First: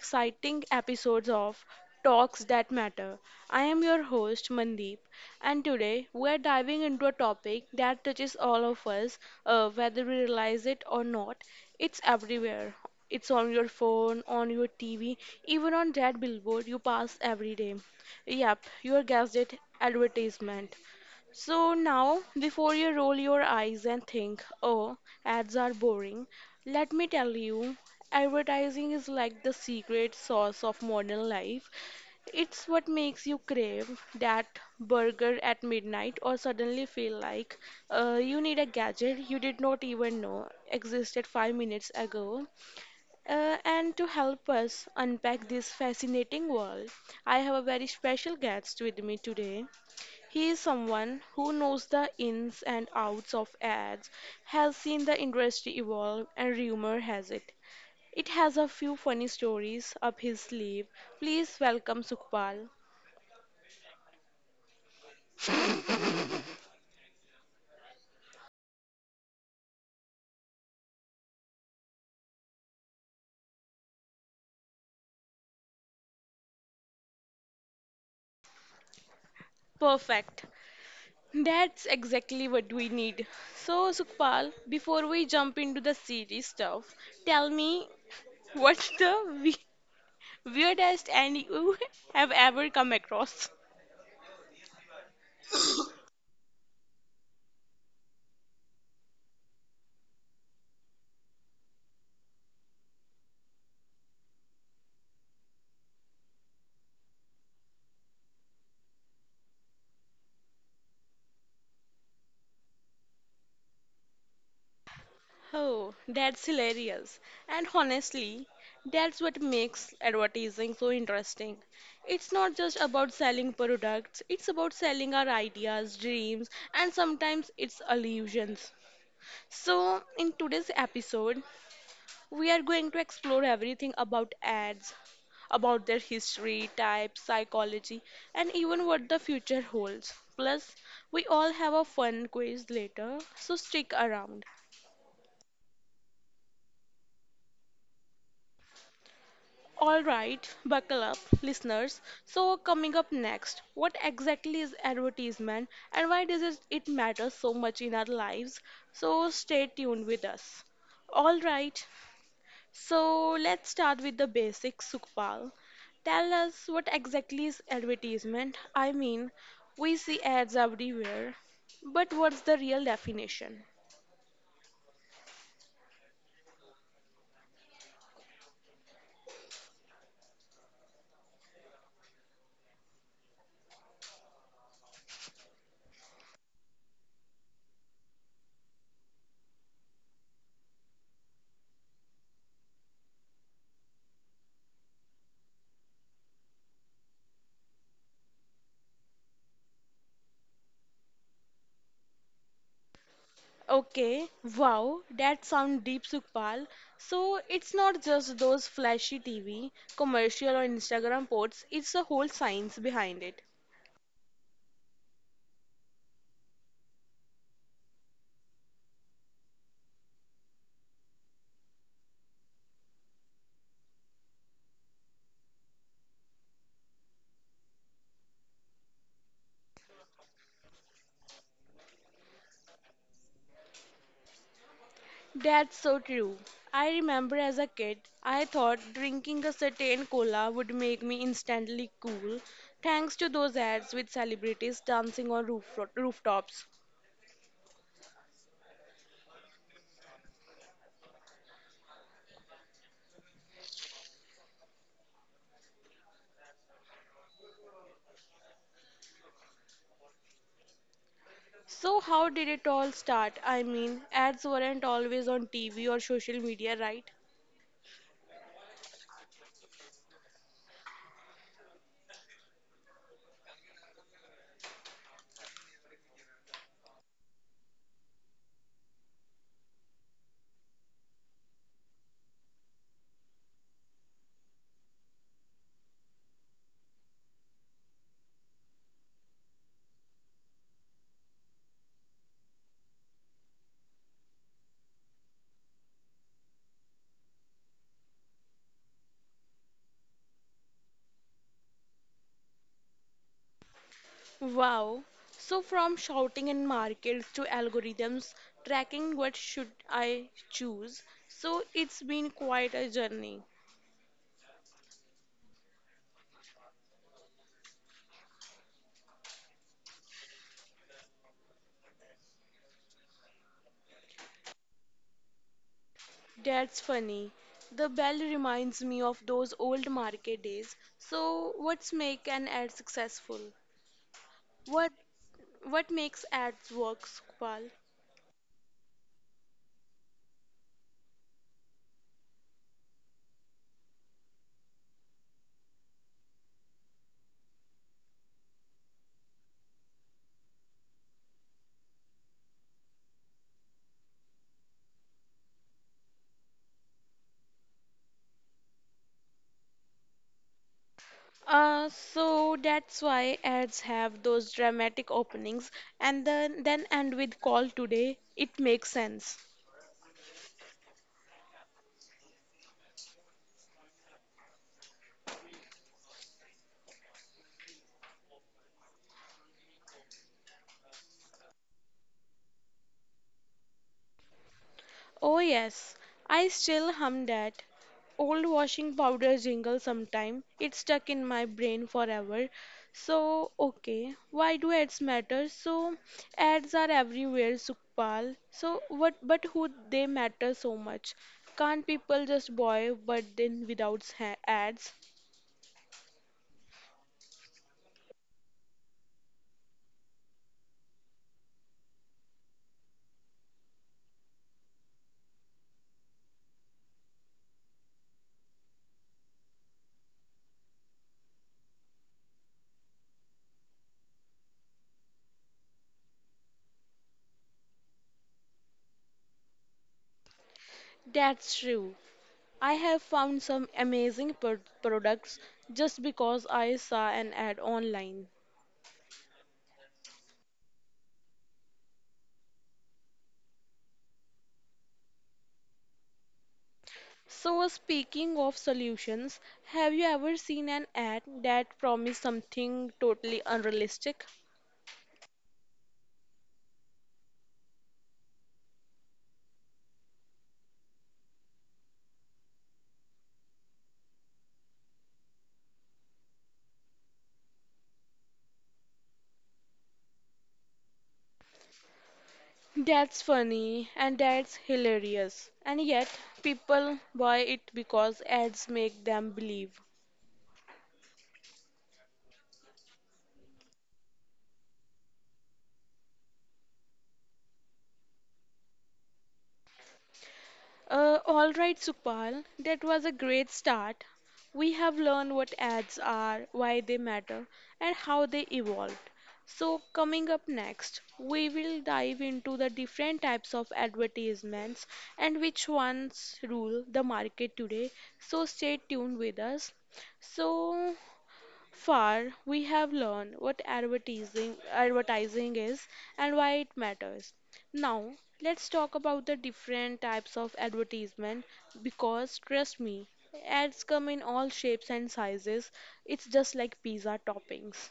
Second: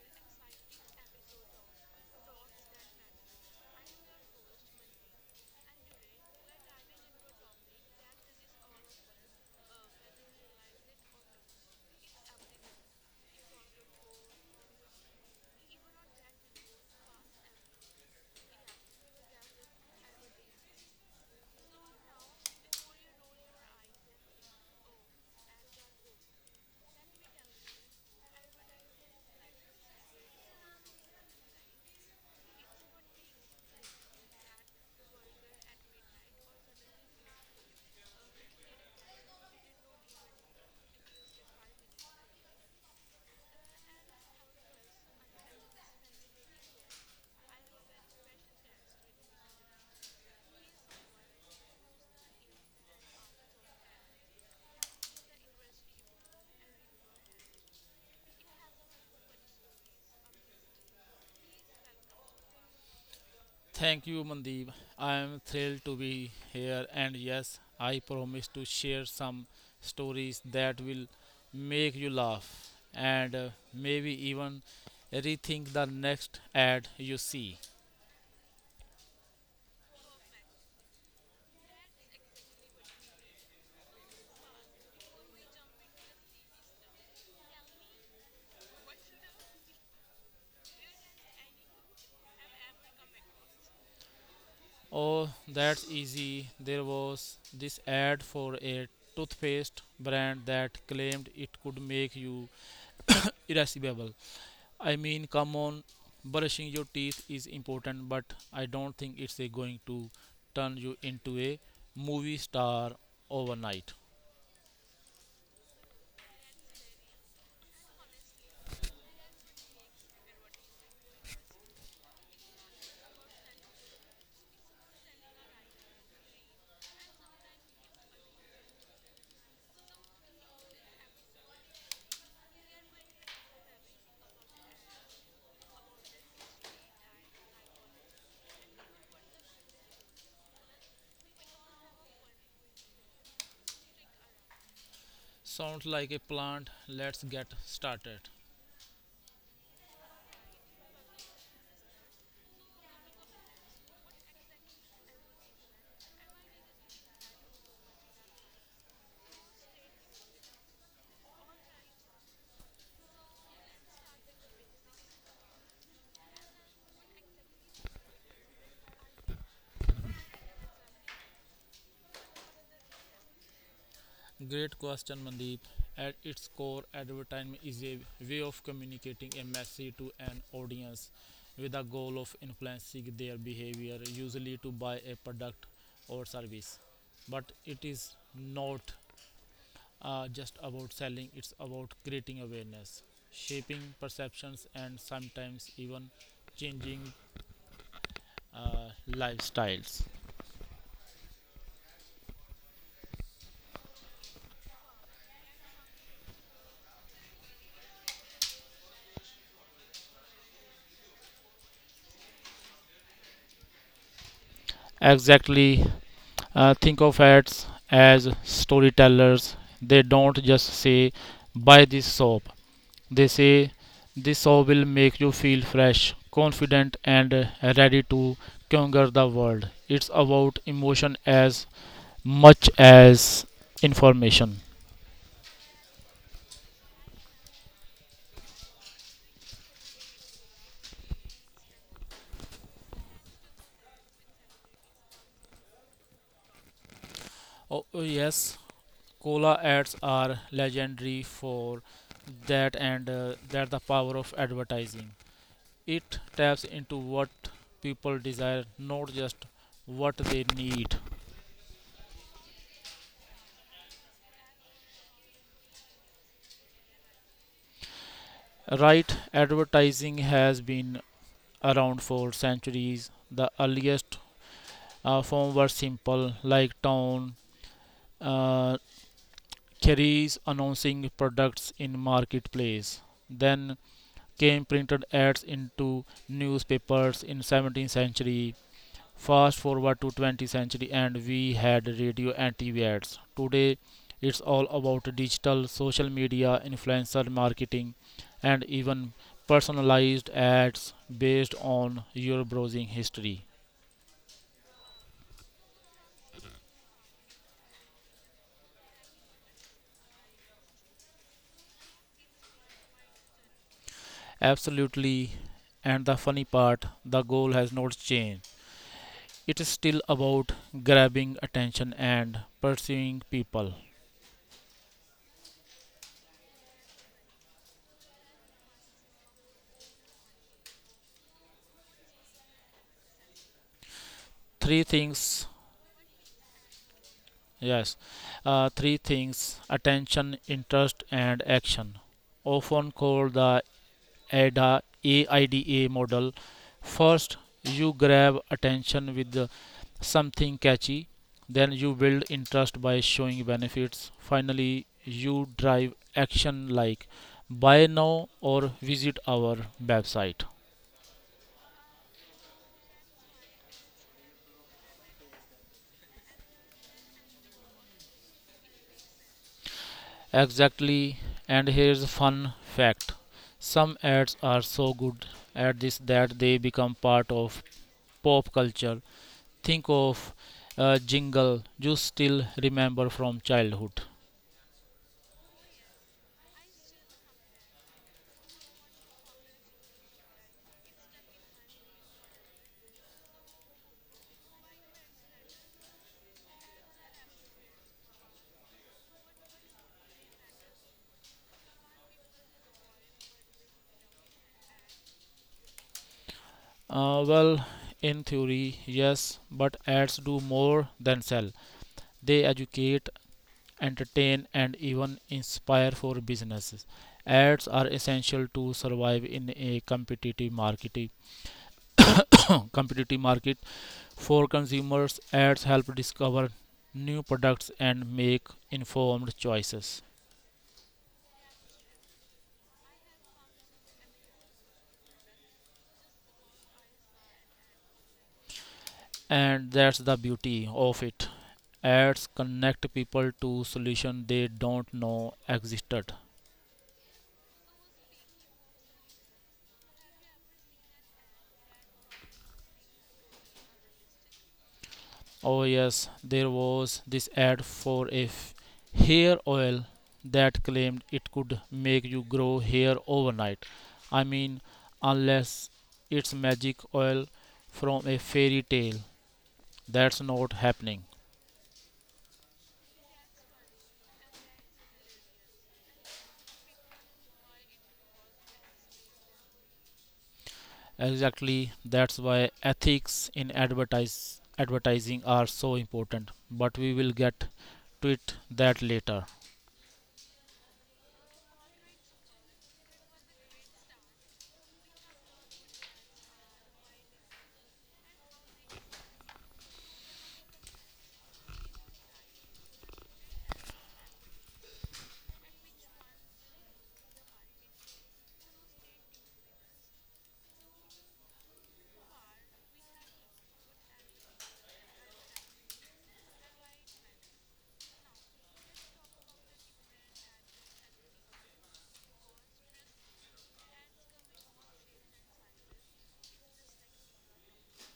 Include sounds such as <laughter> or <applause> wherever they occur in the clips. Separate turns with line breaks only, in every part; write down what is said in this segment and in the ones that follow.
exciting episode of Talks That Matter. I am your host, Mandeep, and today we are diving into a topic that touches all of us, whether we realize it or not. It's everywhere. It's on your phone, on your TV, even on that billboard you pass every day. Yep, you guessed it, advertisement. So now, before you roll your eyes and think, oh, ads are boring, let me tell you, advertising is like the secret sauce of modern life. It's what makes you crave that burger at midnight, or suddenly feel like you need a gadget you did not even know existed five minutes ago. And to help us unpack this fascinating world, I have a very special guest with me today. He is someone who knows the ins and outs of ads, has seen the industry evolve, and rumor has it, it has a few funny stories up his sleeve. Please welcome Sukhpal.
Thank you, Mandeep. I am thrilled to be here, and yes, I promise to share some stories that will make you laugh and maybe even rethink the next ad you see.
Perfect. That's exactly what we need. So, Sukhpal, before we jump into the serious stuff, tell me <laughs> what's the we- weirdest and you <laughs> have ever come across?
Oh, that's easy. There was this ad for a toothpaste brand that claimed it could make you irascible. Come on, brushing your teeth is important, but I don't think it's a going to turn you into a movie star overnight.
Oh, that's hilarious. And honestly, that's what makes advertising so interesting. It's not just about selling products, it's about selling our ideas, dreams, and sometimes it's illusions. So, in today's episode, we are going to explore everything about ads, about their history, type, psychology, and even what the future holds. Plus, we all have a fun quiz later, so stick around.
Sounds like a plant. Let's get started.
All right, buckle up, listeners. So, coming up next, what exactly is advertisement, and why does it matter so much in our lives? So, stay tuned with us. All right, so let's start with the basics, Sukhpal. Tell us, what exactly is advertisement? I mean, we see ads everywhere, but what's the real definition?
Great question, Mandeep. At its core, advertisement is a way of communicating a message to an audience with the goal of influencing their behavior, usually to buy a product or service. But it is not just about selling, it's about creating awareness, shaping perceptions, and sometimes even changing lifestyles.
Okay, wow, that sounds deep, Sukpal. So it's not just those flashy TV, commercial, or Instagram posts, it's a whole science behind it.
Exactly. Think of ads as storytellers. They don't just say, buy this soap. They say, this soap will make you feel fresh, confident, and ready to conquer the world. It's about emotion as much as information.
That's so true. I remember as a kid, I thought drinking a certain cola would make me instantly cool, thanks to those ads with celebrities dancing on rooftops.
Oh, yes, Cola ads are legendary for that, and that the power of advertising. It taps into what people desire, not just what they need.
So, how did it all start? I mean, ads weren't always on TV or social media, right?
Right, advertising has been around for centuries. The earliest form were simple, like town uh, carries announcing products in marketplace. Then came printed ads into newspapers in 17th century. Fast forward to 20th century and we had radio and TV ads. Today it's all about digital, social media, influencer marketing, and even personalized ads based on your browsing history.
Wow. So from shouting in markets to algorithms, tracking what should I choose. So it's been quite a journey.
Absolutely. And the funny part, the goal has not changed. It is still about grabbing attention and pursuing people.
That's funny. The bell reminds me of those old market days. So what's make an ad successful?
Three
What
things.
makes ads work, Sukpal?
Yes, three things: attention, interest, and action, often called the AIDA model. First, you grab attention with the- something catchy, then you build interest by showing benefits. Finally, you drive action like buy now or visit our website.
So that's why ads have those dramatic openings and then end with call today. It makes sense.
Exactly. And here's a fun fact: some ads are so good at this that they become part of pop culture. Think of a jingle you still remember from childhood.
Oh, yes, I still hum that old washing powder jingle sometime. It's stuck in my brain forever. So, okay, why do ads matter? So, ads are everywhere, Sukpal. So, what but who they matter so much? Can't people just buy but then without ads?
Well, in theory, yes, but ads do more than sell. They educate, entertain, and even inspire. For businesses, ads are essential to survive in a competitive market. For consumers, ads help discover new products and make informed choices.
That's true. I have found some amazing products just because I saw an ad online.
And that's the beauty of it. Ads connect people to solutions they don't know existed.
So, speaking of solutions, have you ever seen an ad that promised something totally unrealistic?
Oh yes, there was this ad for a hair oil that claimed it could make you grow hair overnight. I mean, unless it's magic oil from a fairy tale, that's not happening.
That's funny, and that's hilarious. And yet, people buy it because ads make them believe.
Exactly, that's why ethics in advertising are so important, but we will get to it that later.
All right, Supal, that was a great start. We have learned what ads are, why they matter, and how they evolved. So, coming up next, we will dive into the different types of advertisements and which ones rule the market today. So, stay tuned with us. So, far, we have learned what advertising is and why it matters. Now, let's talk about the different types of advertisement, because, trust me, ads come in all shapes and sizes. It's just like pizza toppings.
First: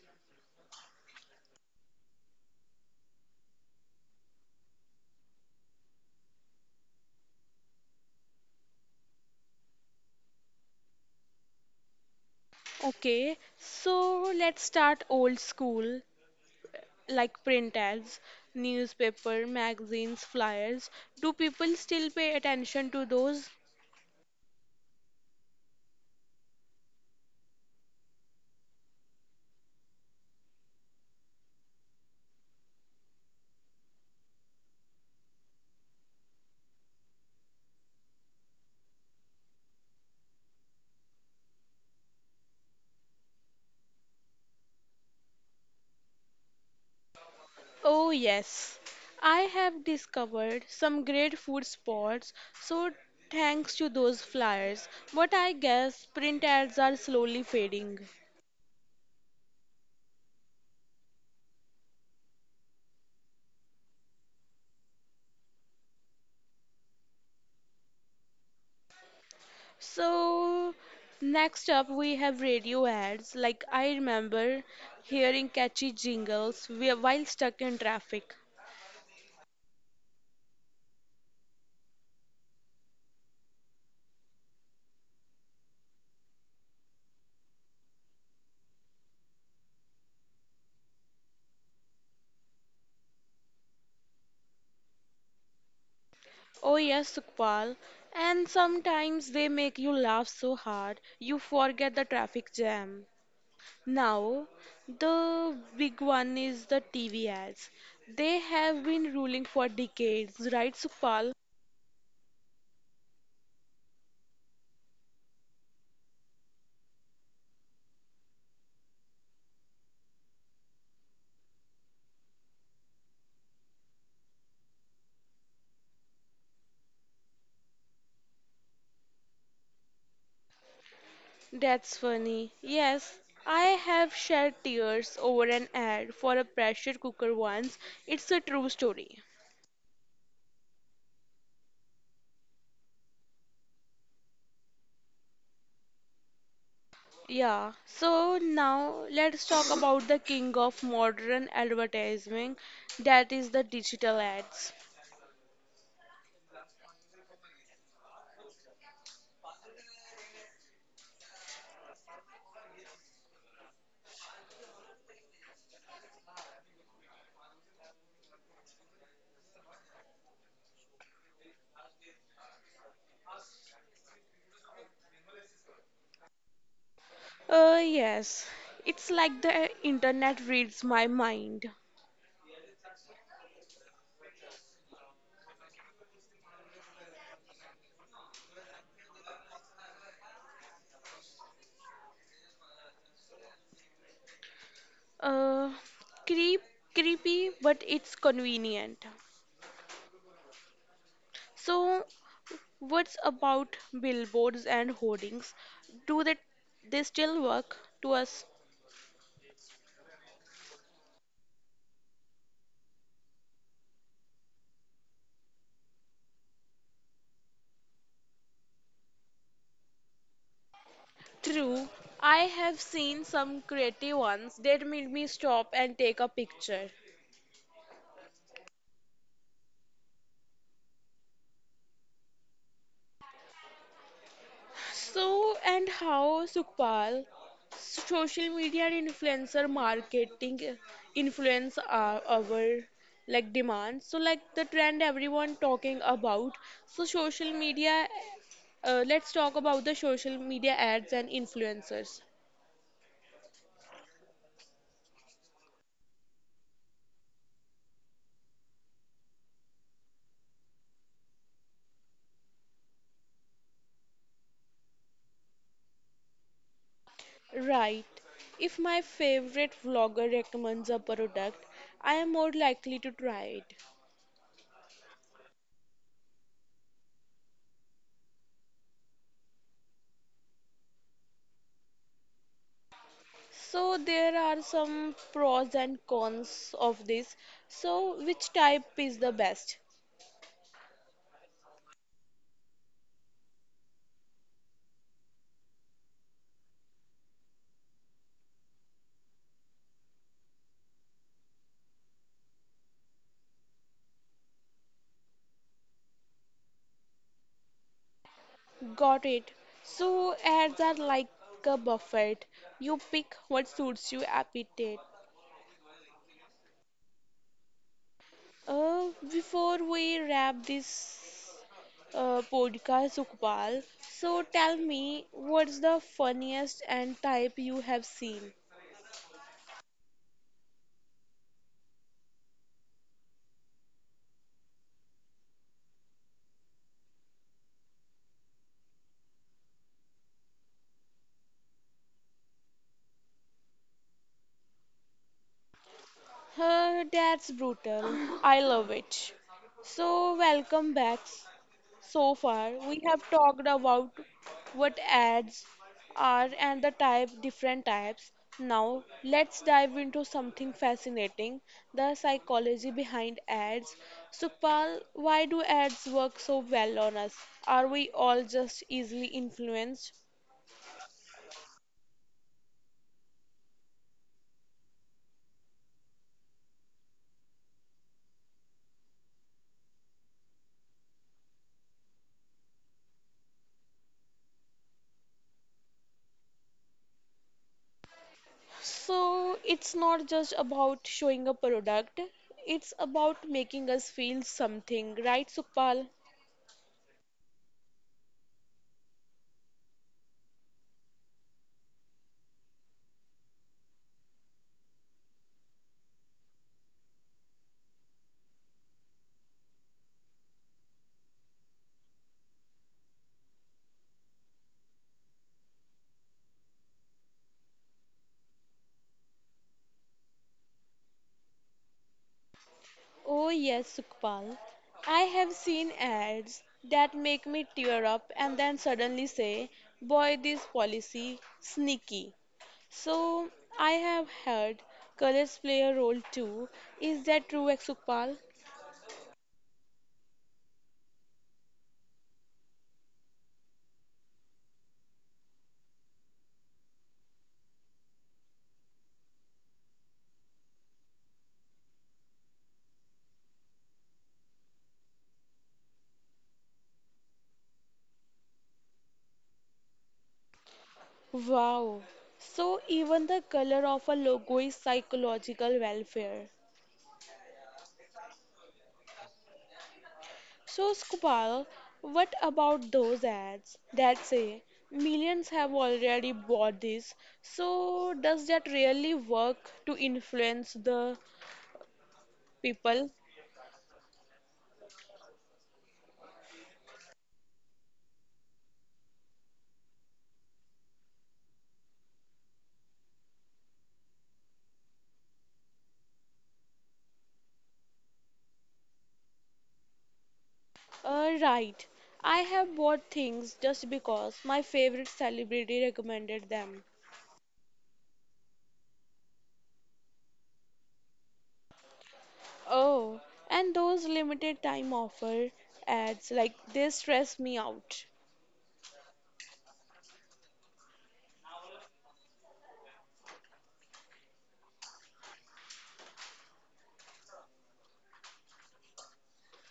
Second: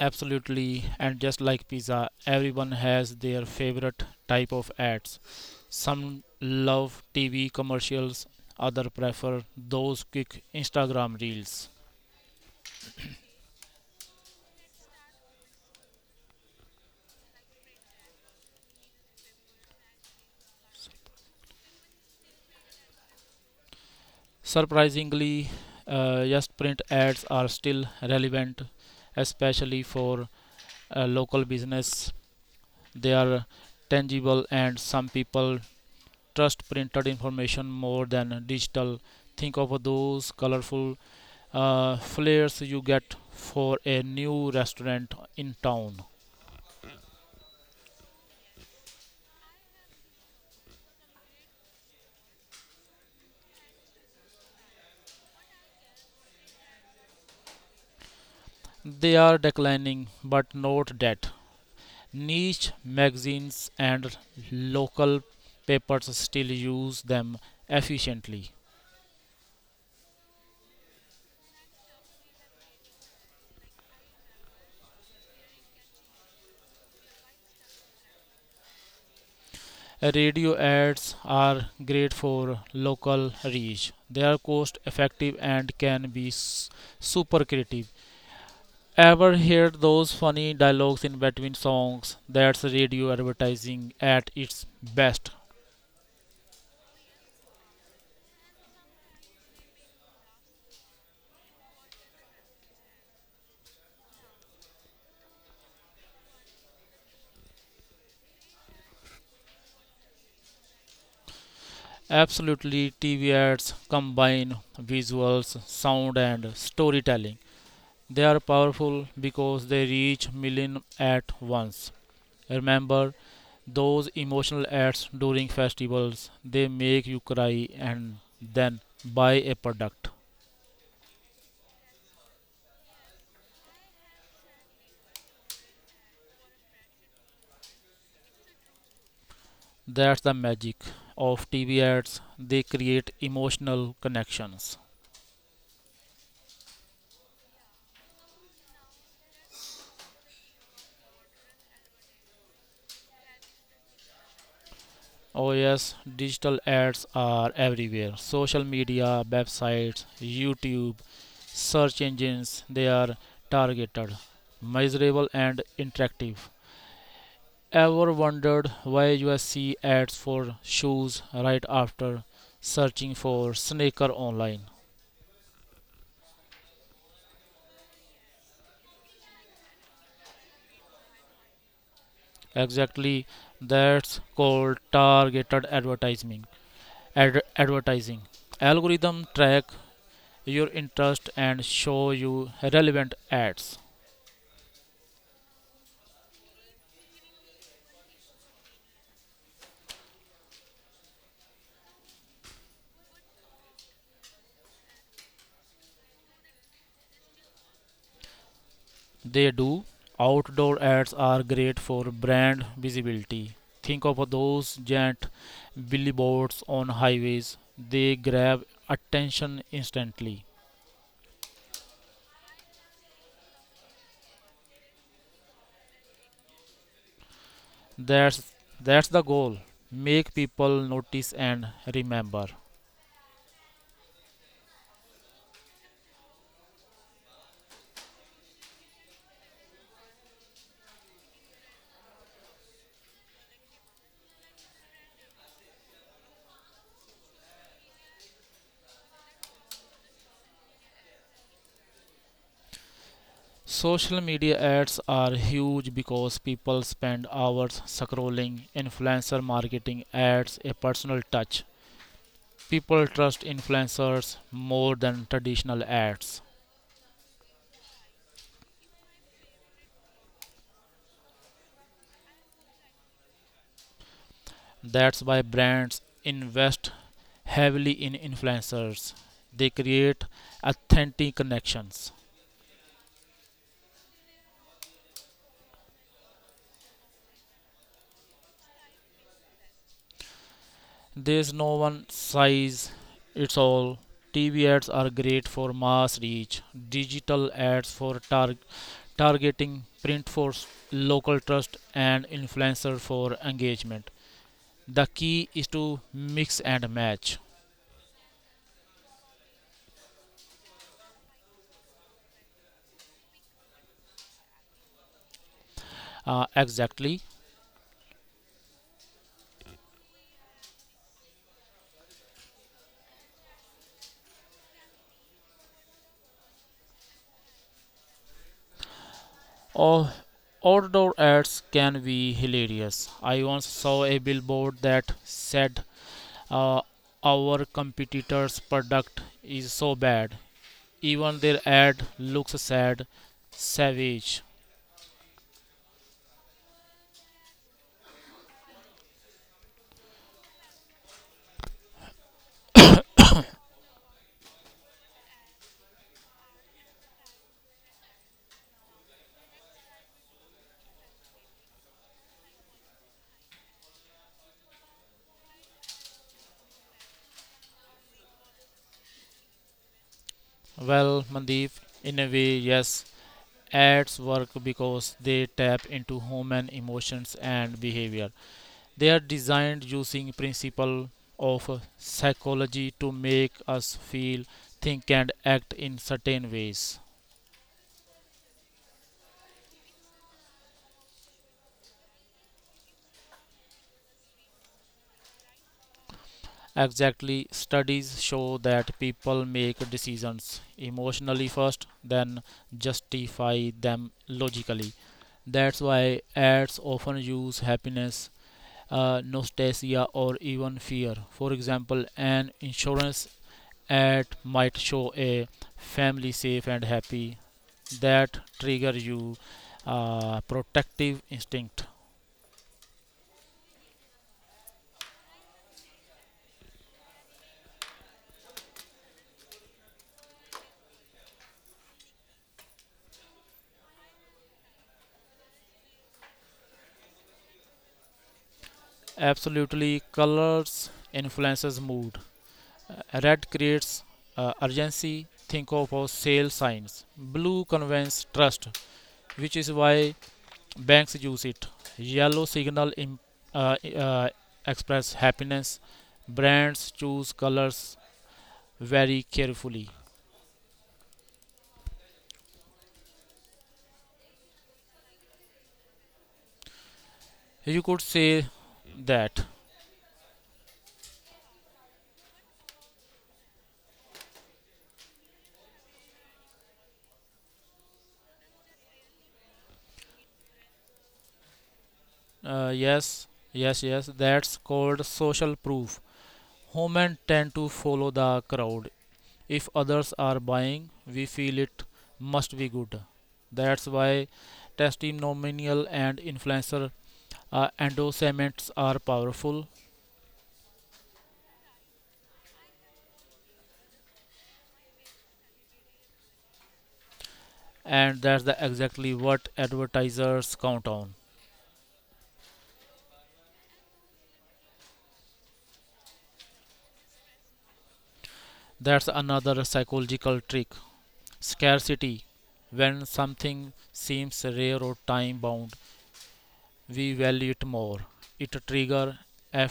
Absolutely, and just like pizza, everyone has their favorite type of ads. Some love TV commercials, others prefer those quick Instagram reels.
Okay, so let's start old school, like print ads, newspaper, magazines, flyers. Do people still pay attention to those?
Surprisingly, yes, print ads are still relevant, especially for local business. They are tangible and some people trust printed information more than digital. Think of those colorful flares you get for a new restaurant in town.
Oh, yes. I have discovered some great food spots, so thanks to those flyers. But I guess print ads are slowly fading.
They are declining, but note that niche magazines and local papers still use them efficiently.
So, next up, we have radio ads. Like, I remember hearing catchy jingles while stuck in traffic.
Radio ads are great for local reach. They are cost effective and can be super creative. Ever heard those funny dialogues in between songs? That's radio advertising at its best.
Oh, yes, Sukpal. And sometimes they make you laugh so hard you forget the traffic jam. Now, the big one is the TV ads. They have been ruling for decades, right, Supal?
Absolutely, TV ads combine visuals, sound, and storytelling. They are powerful because they reach millions at once. Remember, those emotional ads during festivals, they make you cry and then buy a product.
That's funny. Yes, I have shed tears over an ad for a pressure cooker once. It's a true story.
That's the magic of TV ads, they create emotional connections.
Yeah, so now let's talk about the king of modern advertising, that is the digital ads.
Oh yes, digital ads are everywhere: social media, websites, YouTube, search engines. They are targeted, measurable, and interactive. Ever wondered why you see ads for shoes right after searching for sneaker online?
Yes, it's like the internet reads my mind.
Exactly, that's called targeted advertising. Advertising algorithm track your interest and show you relevant ads.
Uh, creep, creepy, but it's convenient. So, what's about billboards and hoardings? Do they still work to us?
They do. Outdoor ads are great for brand visibility. Think of those giant billboards on highways. They grab attention instantly.
True, I have seen some creative ones that made me stop and take a picture.
That's that's the goal. Make people notice and remember.
So, and how, Sukhpal, social media and influencer marketing influence our like demands. So, like the trend everyone talking about. So, social media. Let's talk about the social media ads and influencers.
Social media ads are huge because people spend hours scrolling. Influencer marketing adds a personal touch. People trust influencers more than traditional ads.
Right. If my favorite vlogger recommends a product, I am more likely to try it.
That's why brands invest heavily in influencers. They create authentic connections.
So there are some pros and cons of this. So which type is the best?
There's no one size it's all. TV ads are great for mass reach, digital ads for targeting, print for local trust, and influencer for engagement. The key is to mix and match.
Got it. So ads are like a buffet. You pick what suits your appetite.
Exactly.
Before we wrap this podcast, Sukpal, so tell me, what's the funniest and type you have seen?
Oh, outdoor ads can be hilarious. I once saw a billboard that said, uh, our competitor's product is so bad even their ad looks sad. Savage.
That's brutal. I love it. So, welcome back. So far, we have talked about what ads are and the type, different types. Now, let's dive into something fascinating, the psychology behind ads. Sukpal, why do ads work so well on us? Are we all just easily influenced?
Well, Mandeep, in a way, yes, ads work because they tap into human emotions and behavior. They are designed using principle of psychology to make us feel, think, and act in certain ways.
So it's not just about showing a product, it's about making us feel something, right, Sukpal?
Exactly, studies show that people make decisions emotionally first, then justify them logically. That's why ads often use happiness, nostalgia, or even fear. For example, an insurance ad might show a family safe and happy. That trigger you protective instinct.
Oh, yes, Sukpal. I have seen ads that make me tear up and then suddenly say, boy, this policy sneaky. So I have heard colors play a role too. Is that true, Sukpal?
Absolutely, colors influences mood. Red creates urgency. Think of our sale signs. Blue conveys trust, which is why banks use it. Yellow signal uh, uh, express happiness. Brands choose colors very carefully.
Wow. So even the color of a logo is psychological welfare.
You could say that.
So, Skupal, what about those ads that say millions have already bought this? So, does that really work to influence the
Uh,
people?
yes, yes, yes. That's called social proof. Women tend to follow the crowd. If others are buying, we feel it must be good. That's why testimonial and influencer endorsements are powerful.
Right. I have bought things just because my favorite celebrity recommended them.
And that's the exactly what advertisers count on.
Oh, and those limited time offer ads, like they stress me out.
That's another psychological trick: scarcity. When something seems rare or time bound, we value it more. It triggers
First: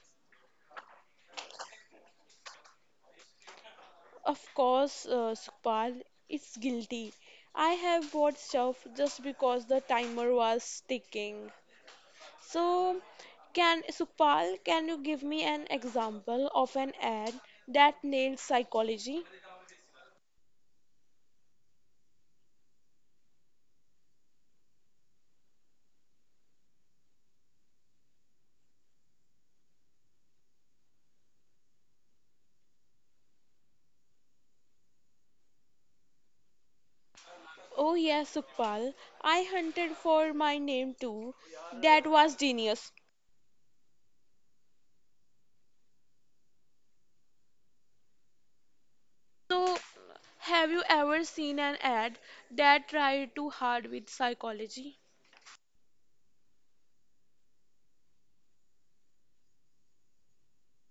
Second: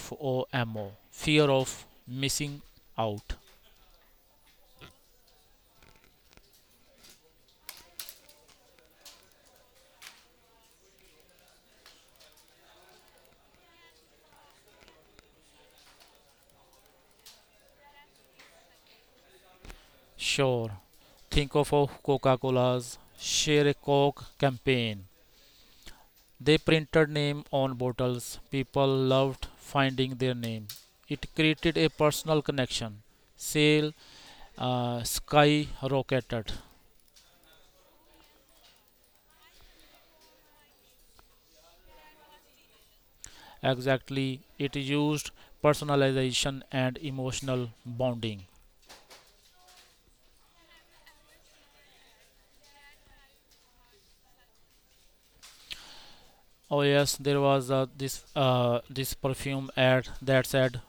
FOMO, fear of missing out.
Of course, Sukpal, it's guilty. I have bought stuff just because the timer was ticking. So, can Sukpal, can you give me an example of an ad that nailed psychology?
Sure. Think of a Coca-Cola's Share a Coke campaign. They printed name on bottles. People loved finding their name. It created a personal connection. Sale skyrocketed.
Oh yes, Sukpal, I hunted for my name too. That was genius.
Exactly. It used personalization and emotional bonding.
So, have you ever seen an ad that tried too hard with psychology?
Oh yes, there was this perfume ad that said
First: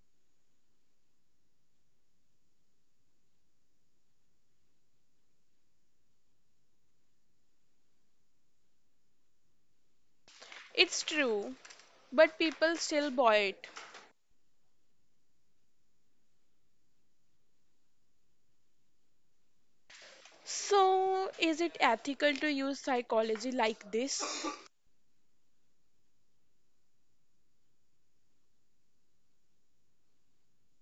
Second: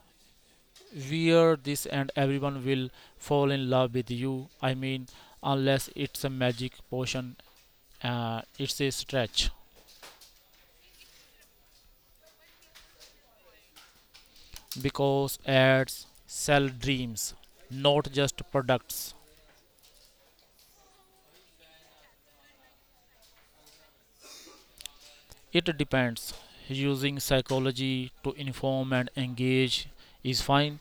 wear this and everyone will fall in love with you. I mean, unless it's a magic potion, it's a stretch.
It's true, but people still buy it.
Because ads sell dreams, not just products.
So, is it ethical to use psychology like this?
It depends. Using psychology to inform and engage is fine,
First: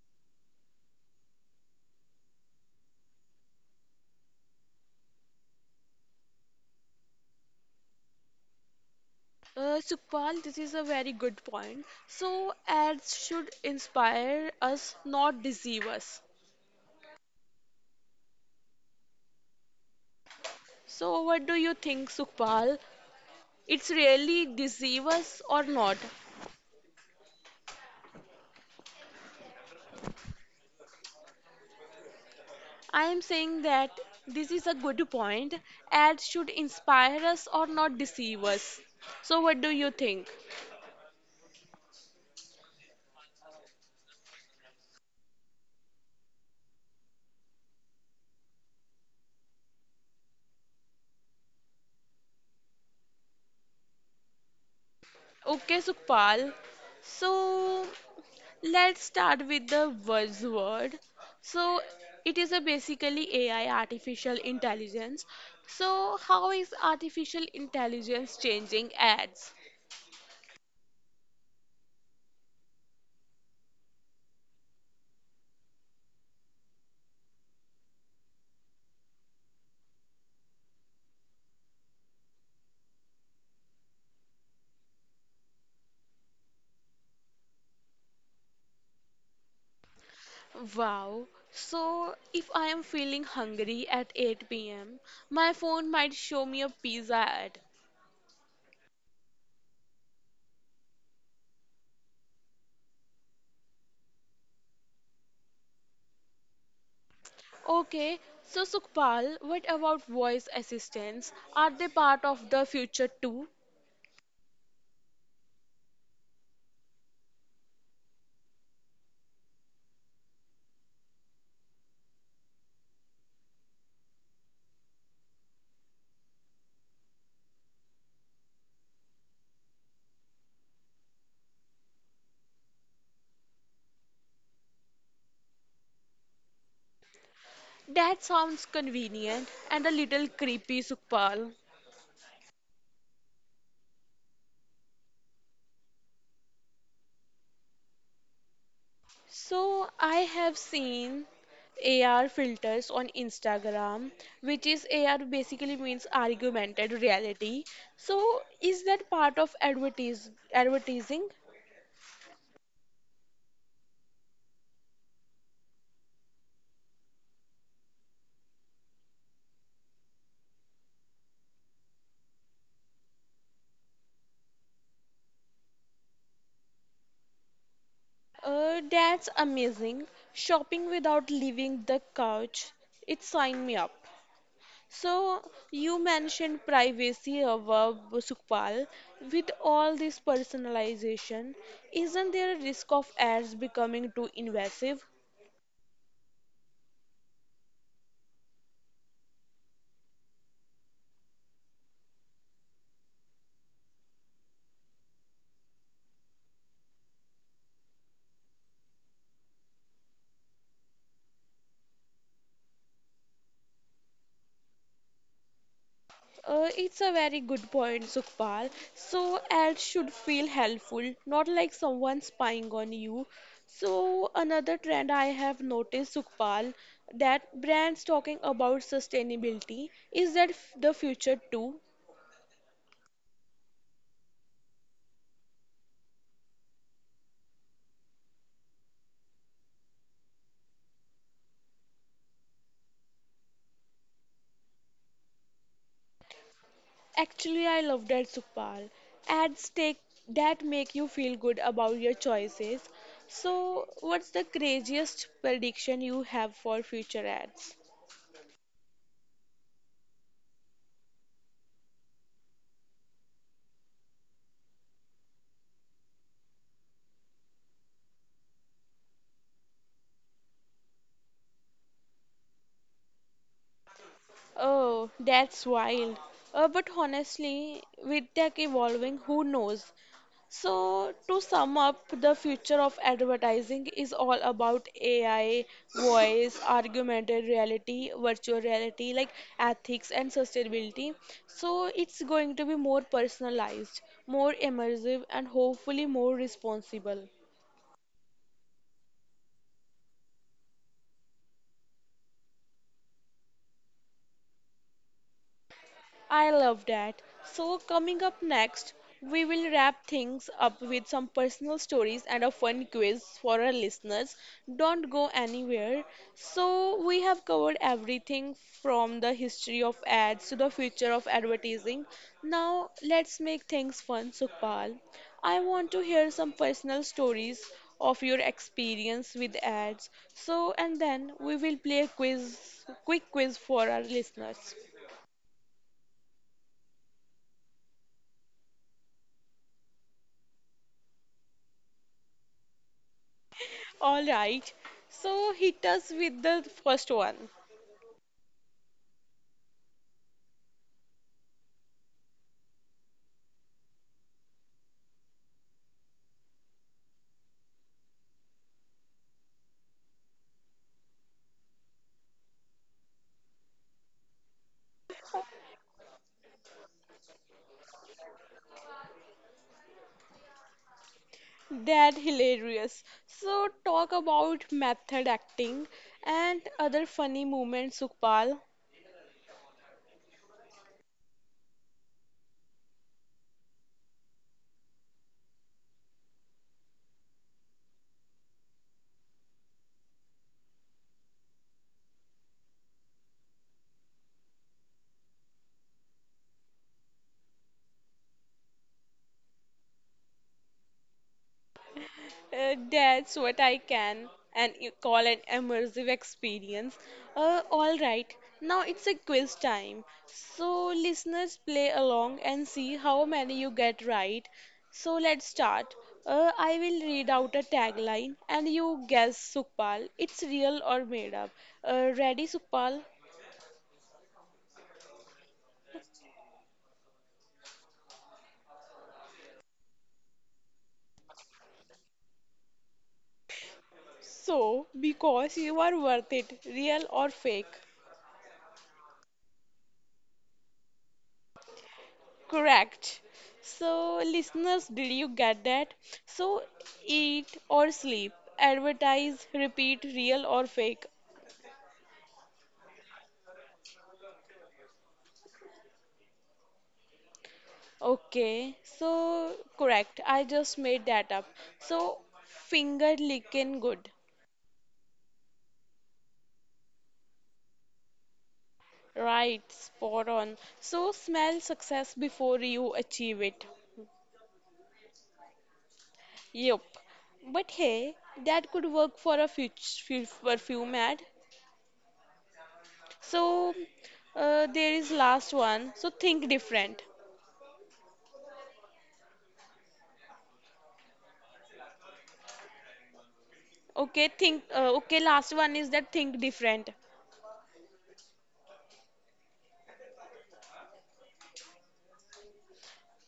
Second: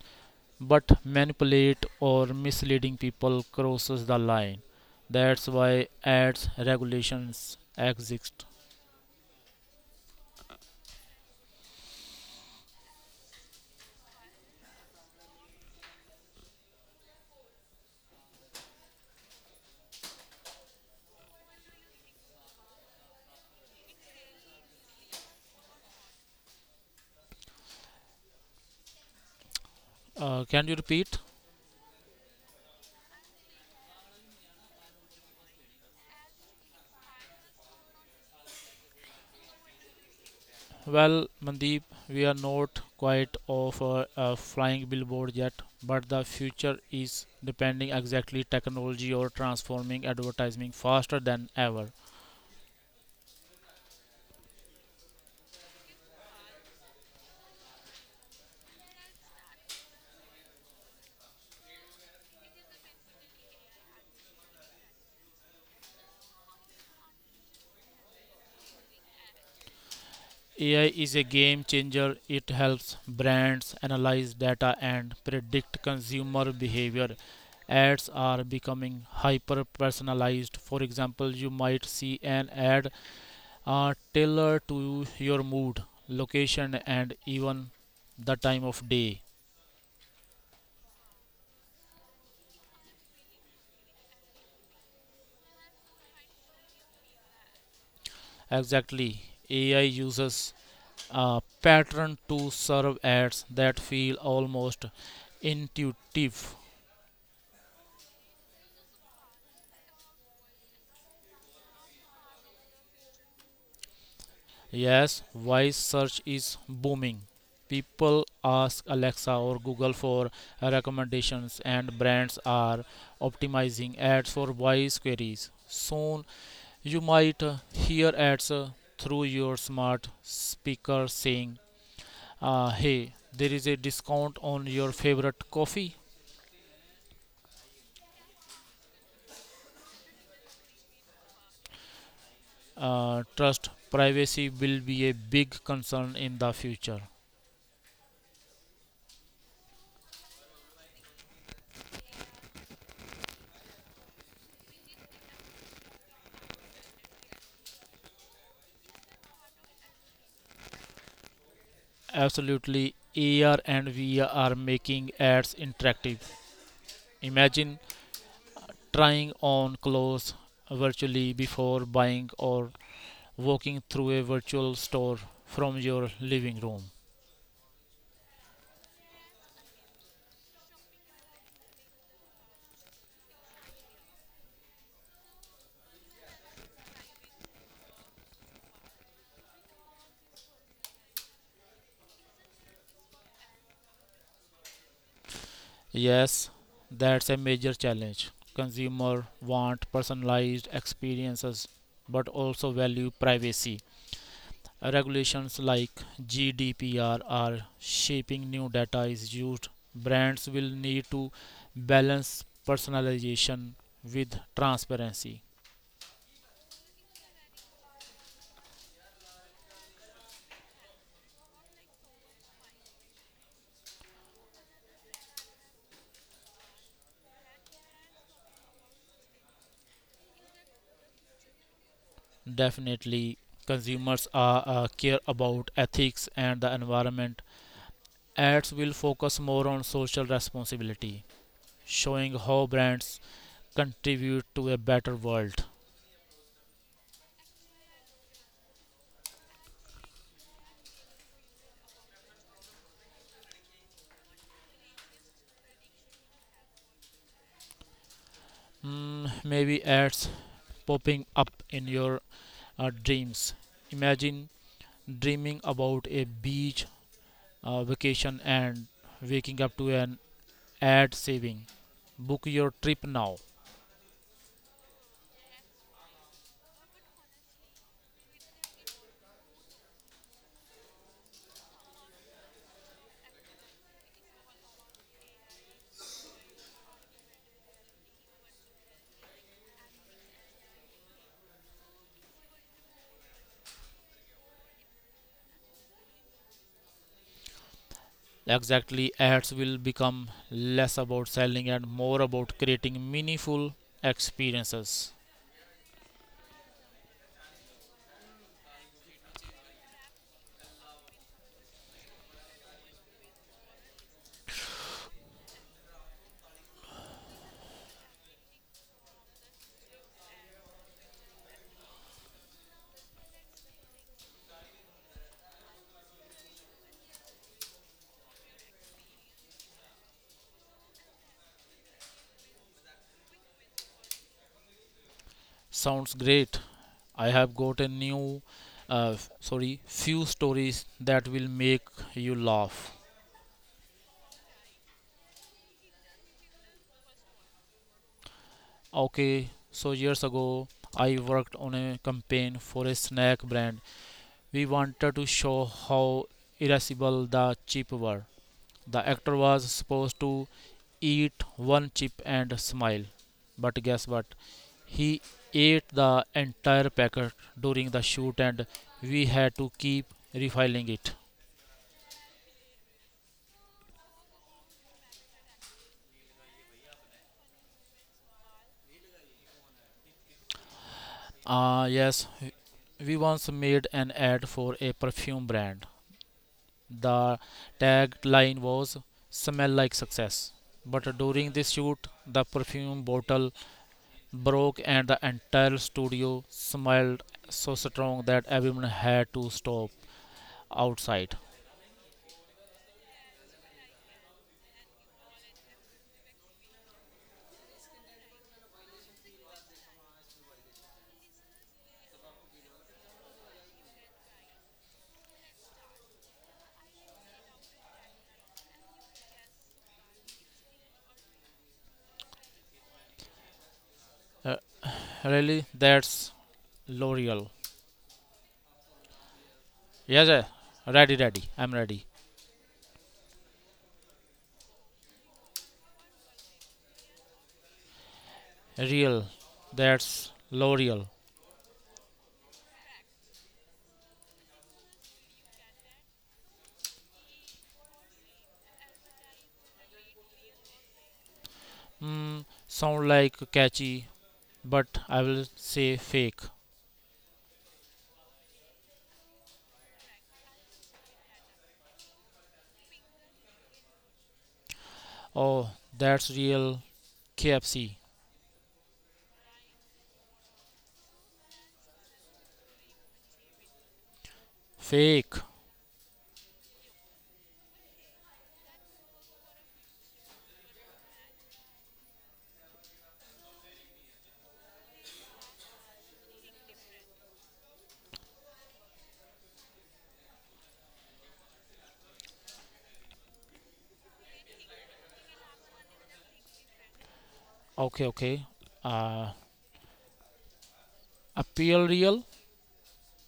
but manipulate or misleading people crosses the line. That's why ads regulations exist.
Sukpal, this is a very good point. So, ads should inspire us, not deceive us. So, what do you think, Sukpal? It's really deceive us or not?
Can you repeat?
I am saying that this is a good point. Ads should inspire us or not deceive us. So, what do you think?
Well, Mandeep, we are not quite of a flying billboard yet, but the future is depending exactly technology or transforming advertising faster than ever.
Okay, Sukpal. So, let's start with the buzzword. So, it is a basically AI, artificial intelligence. So, how is artificial intelligence changing ads?
AI is a game changer. It helps brands analyze data and predict consumer behavior. Ads are becoming hyper personalized. For example, you might see an ad tailored to your mood, location, and even the time of day.
Wow. So, if I am feeling hungry at 8 p.m., my phone might show me a pizza ad.
Exactly. AI uses a pattern to serve ads that feel almost intuitive.
Okay, so Sukhpal, what about voice assistants? Are they part of the future too?
Yes, voice search is booming. People ask Alexa or Google for recommendations, and brands are optimizing ads for voice queries. Soon, you might hear ads through your smart speaker saying, hey, there is a discount on your favorite coffee.
That sounds convenient and a little creepy, Sukhpal.
Trust privacy will be a big concern in the future.
So I have seen AR filters on Instagram, which is AR basically means augmented reality. So is that part of advertise advertising?
Absolutely, AR and VR are making ads interactive. Imagine trying on clothes virtually before buying or walking through a virtual store from your living room.
That's amazing. Shopping without leaving the couch. It sign me up. So you mentioned privacy above, Sukpal. With all this personalization, isn't there a risk of ads becoming too invasive?
Yes, that's a major challenge. Consumers want personalized experiences but also value privacy. Regulations like GDPR are shaping new data is used. Brands will need to balance personalization with transparency.
It's a very good point, Sukhpal. So, ads should feel helpful, not like someone spying on you. So, another trend I have noticed, Sukhpal, that brands talking about sustainability, is that the future too.
Definitely, consumers are, care about ethics and the environment. Ads will focus more on social responsibility, showing how brands contribute to a better world.
Actually, I love that, Sukhpal. Ads take that make you feel good about your choices. So, what's the craziest prediction you have for future ads?
Mm, maybe ads popping up in your dreams. Imagine dreaming about a beach vacation and waking up to an ad saving book your trip now.
Oh, that's wild. But honestly, with tech evolving, who knows? So, to sum up, the future of advertising is all about AI, voice, augmented reality, virtual reality, like ethics and sustainability. So, it's going to be more personalized, more immersive, and hopefully more responsible.
Exactly, ads will become less about selling and more about creating meaningful experiences.
I love that. So, coming up next, we will wrap things up with some personal stories and a fun quiz for our listeners. Don't go anywhere. So, we have covered everything from the history of ads to the future of advertising. Now, let's make things fun, Sukpal. I want to hear some personal stories of your experience with ads. So, and then we will play quick quiz for our listeners.
Sounds great. I have got a new f- sorry few stories that will make you laugh.
All right. So hit us with the first one.
Okay, so years ago I worked on a campaign for a snack brand. We wanted to show how irascible the chips were. The actor was supposed to eat one chip and smile. But guess what? He ate the entire packet during the shoot and we had to keep refiling it.
That hilarious. So talk about method acting and other funny moments, Sukpal.
Yes, we once made an ad for a perfume brand. The tagline was Smell Like Success. But during this shoot, the perfume bottle broke and the entire studio smelled so strong that everyone had to stop outside.
That's what I can and you call an immersive experience. All right, now it's a quiz time. So listeners play along and see how many you get right. So let's start. I will read out a tagline and you guess, Sukpal. It's real or made up. Ready, Sukpal?
Uh, Really, that's L'Oreal. Yes, ready. I'm ready.
So, because you are worth it, real or fake?
Real, that's L'Oreal.
Correct. So, listeners, did you get that? So, eat or sleep, advertise, repeat, real or fake.
Hmm, sound like catchy, but I will say fake.
Okay, so correct. I just made that up. So, finger licking good.
Oh, that's real. KFC.
Right, spot on. So, smell success before you achieve it.
Fake.
Yup. But hey, that could work for a future perfume ad. So, there is last one. So, think different. Okay, think. Okay, last one is that think different.
Okay, okay. Uh, Appeal real.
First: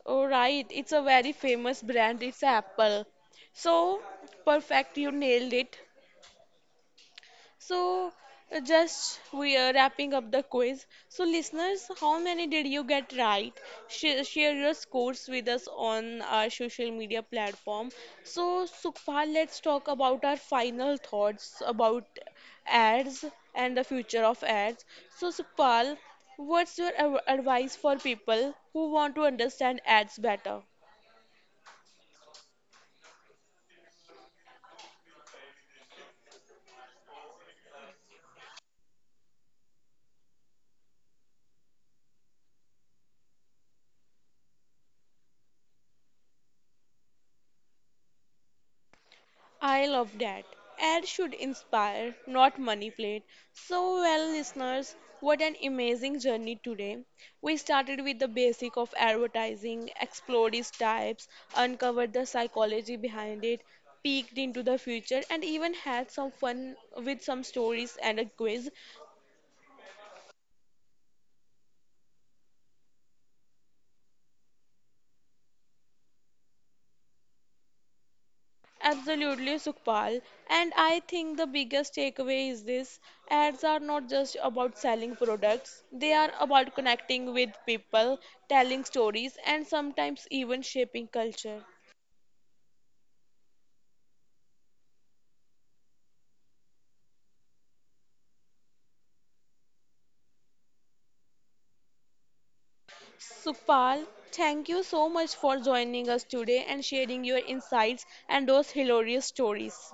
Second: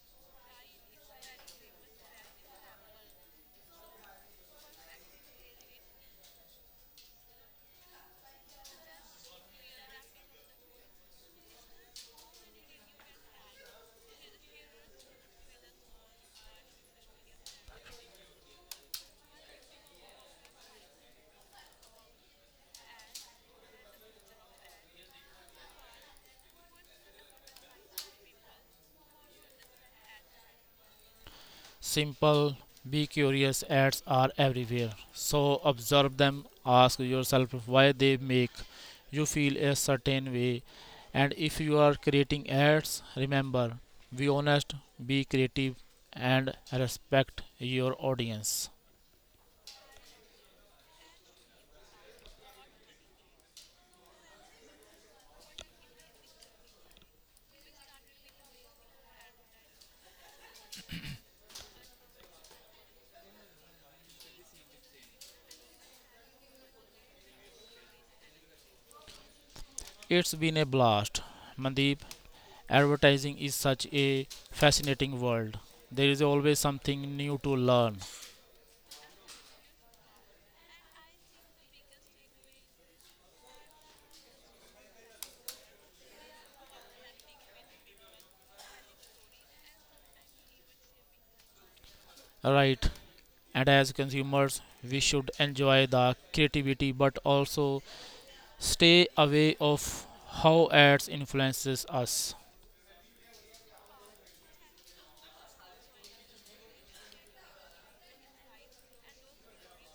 All right, it's a very famous brand. It's Apple. So perfect, you nailed it. So, just we are wrapping up the quiz. So, listeners, how many did you get right? Share your scores with us on our social media platform. So, Sukhpal, let's talk about our final thoughts about ads and the future of ads. So, Sukhpal, what's your advice for people who want to understand ads better?
Simple, be curious, ads are everywhere. So observe them, ask yourself why they make you feel a certain way. And if you are creating ads, remember: be honest, be creative, and respect your audience.
I love that. Ad should inspire, not manipulate. So, well, listeners, what an amazing journey today. We started with the basic of advertising, explored its types, uncovered the psychology behind it, peeked into the future, and even had some fun with some stories and a quiz.
It's been a blast. Mandeep, advertising is such a fascinating world. There is always something new to learn.
Absolutely, Sukpal. And I think the biggest takeaway is this: ads are not just about selling products, they are about connecting with people, telling stories, and sometimes even shaping culture.
Right, and as consumers we should enjoy the creativity but also stay away of how ads influences us.
Sukpal, thank you so much for joining us today and sharing your insights and those hilarious stories.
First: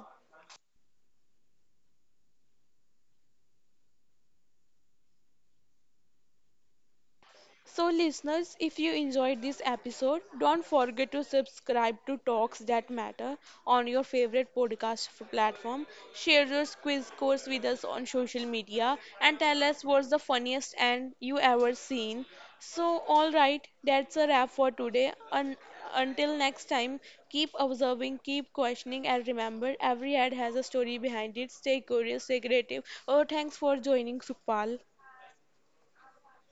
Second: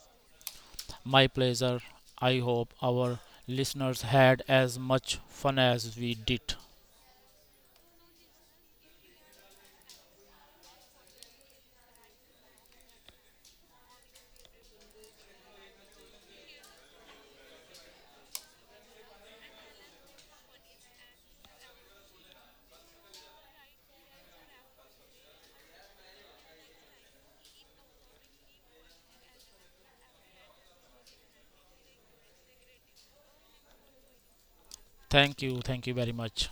My pleasure. I hope our listeners had as much fun as we did.
So, listeners, if you enjoyed this episode, don't forget to subscribe to Talks That Matter on your favorite podcast platform. Share your quiz course with us on social media and tell us what's the funniest and you ever seen. So, all right, that's a wrap for today. Until next time, keep observing, keep questioning, and remember every ad has a story behind it. Stay curious, stay creative. Oh, thanks for joining, Supal.
Thank you, very much.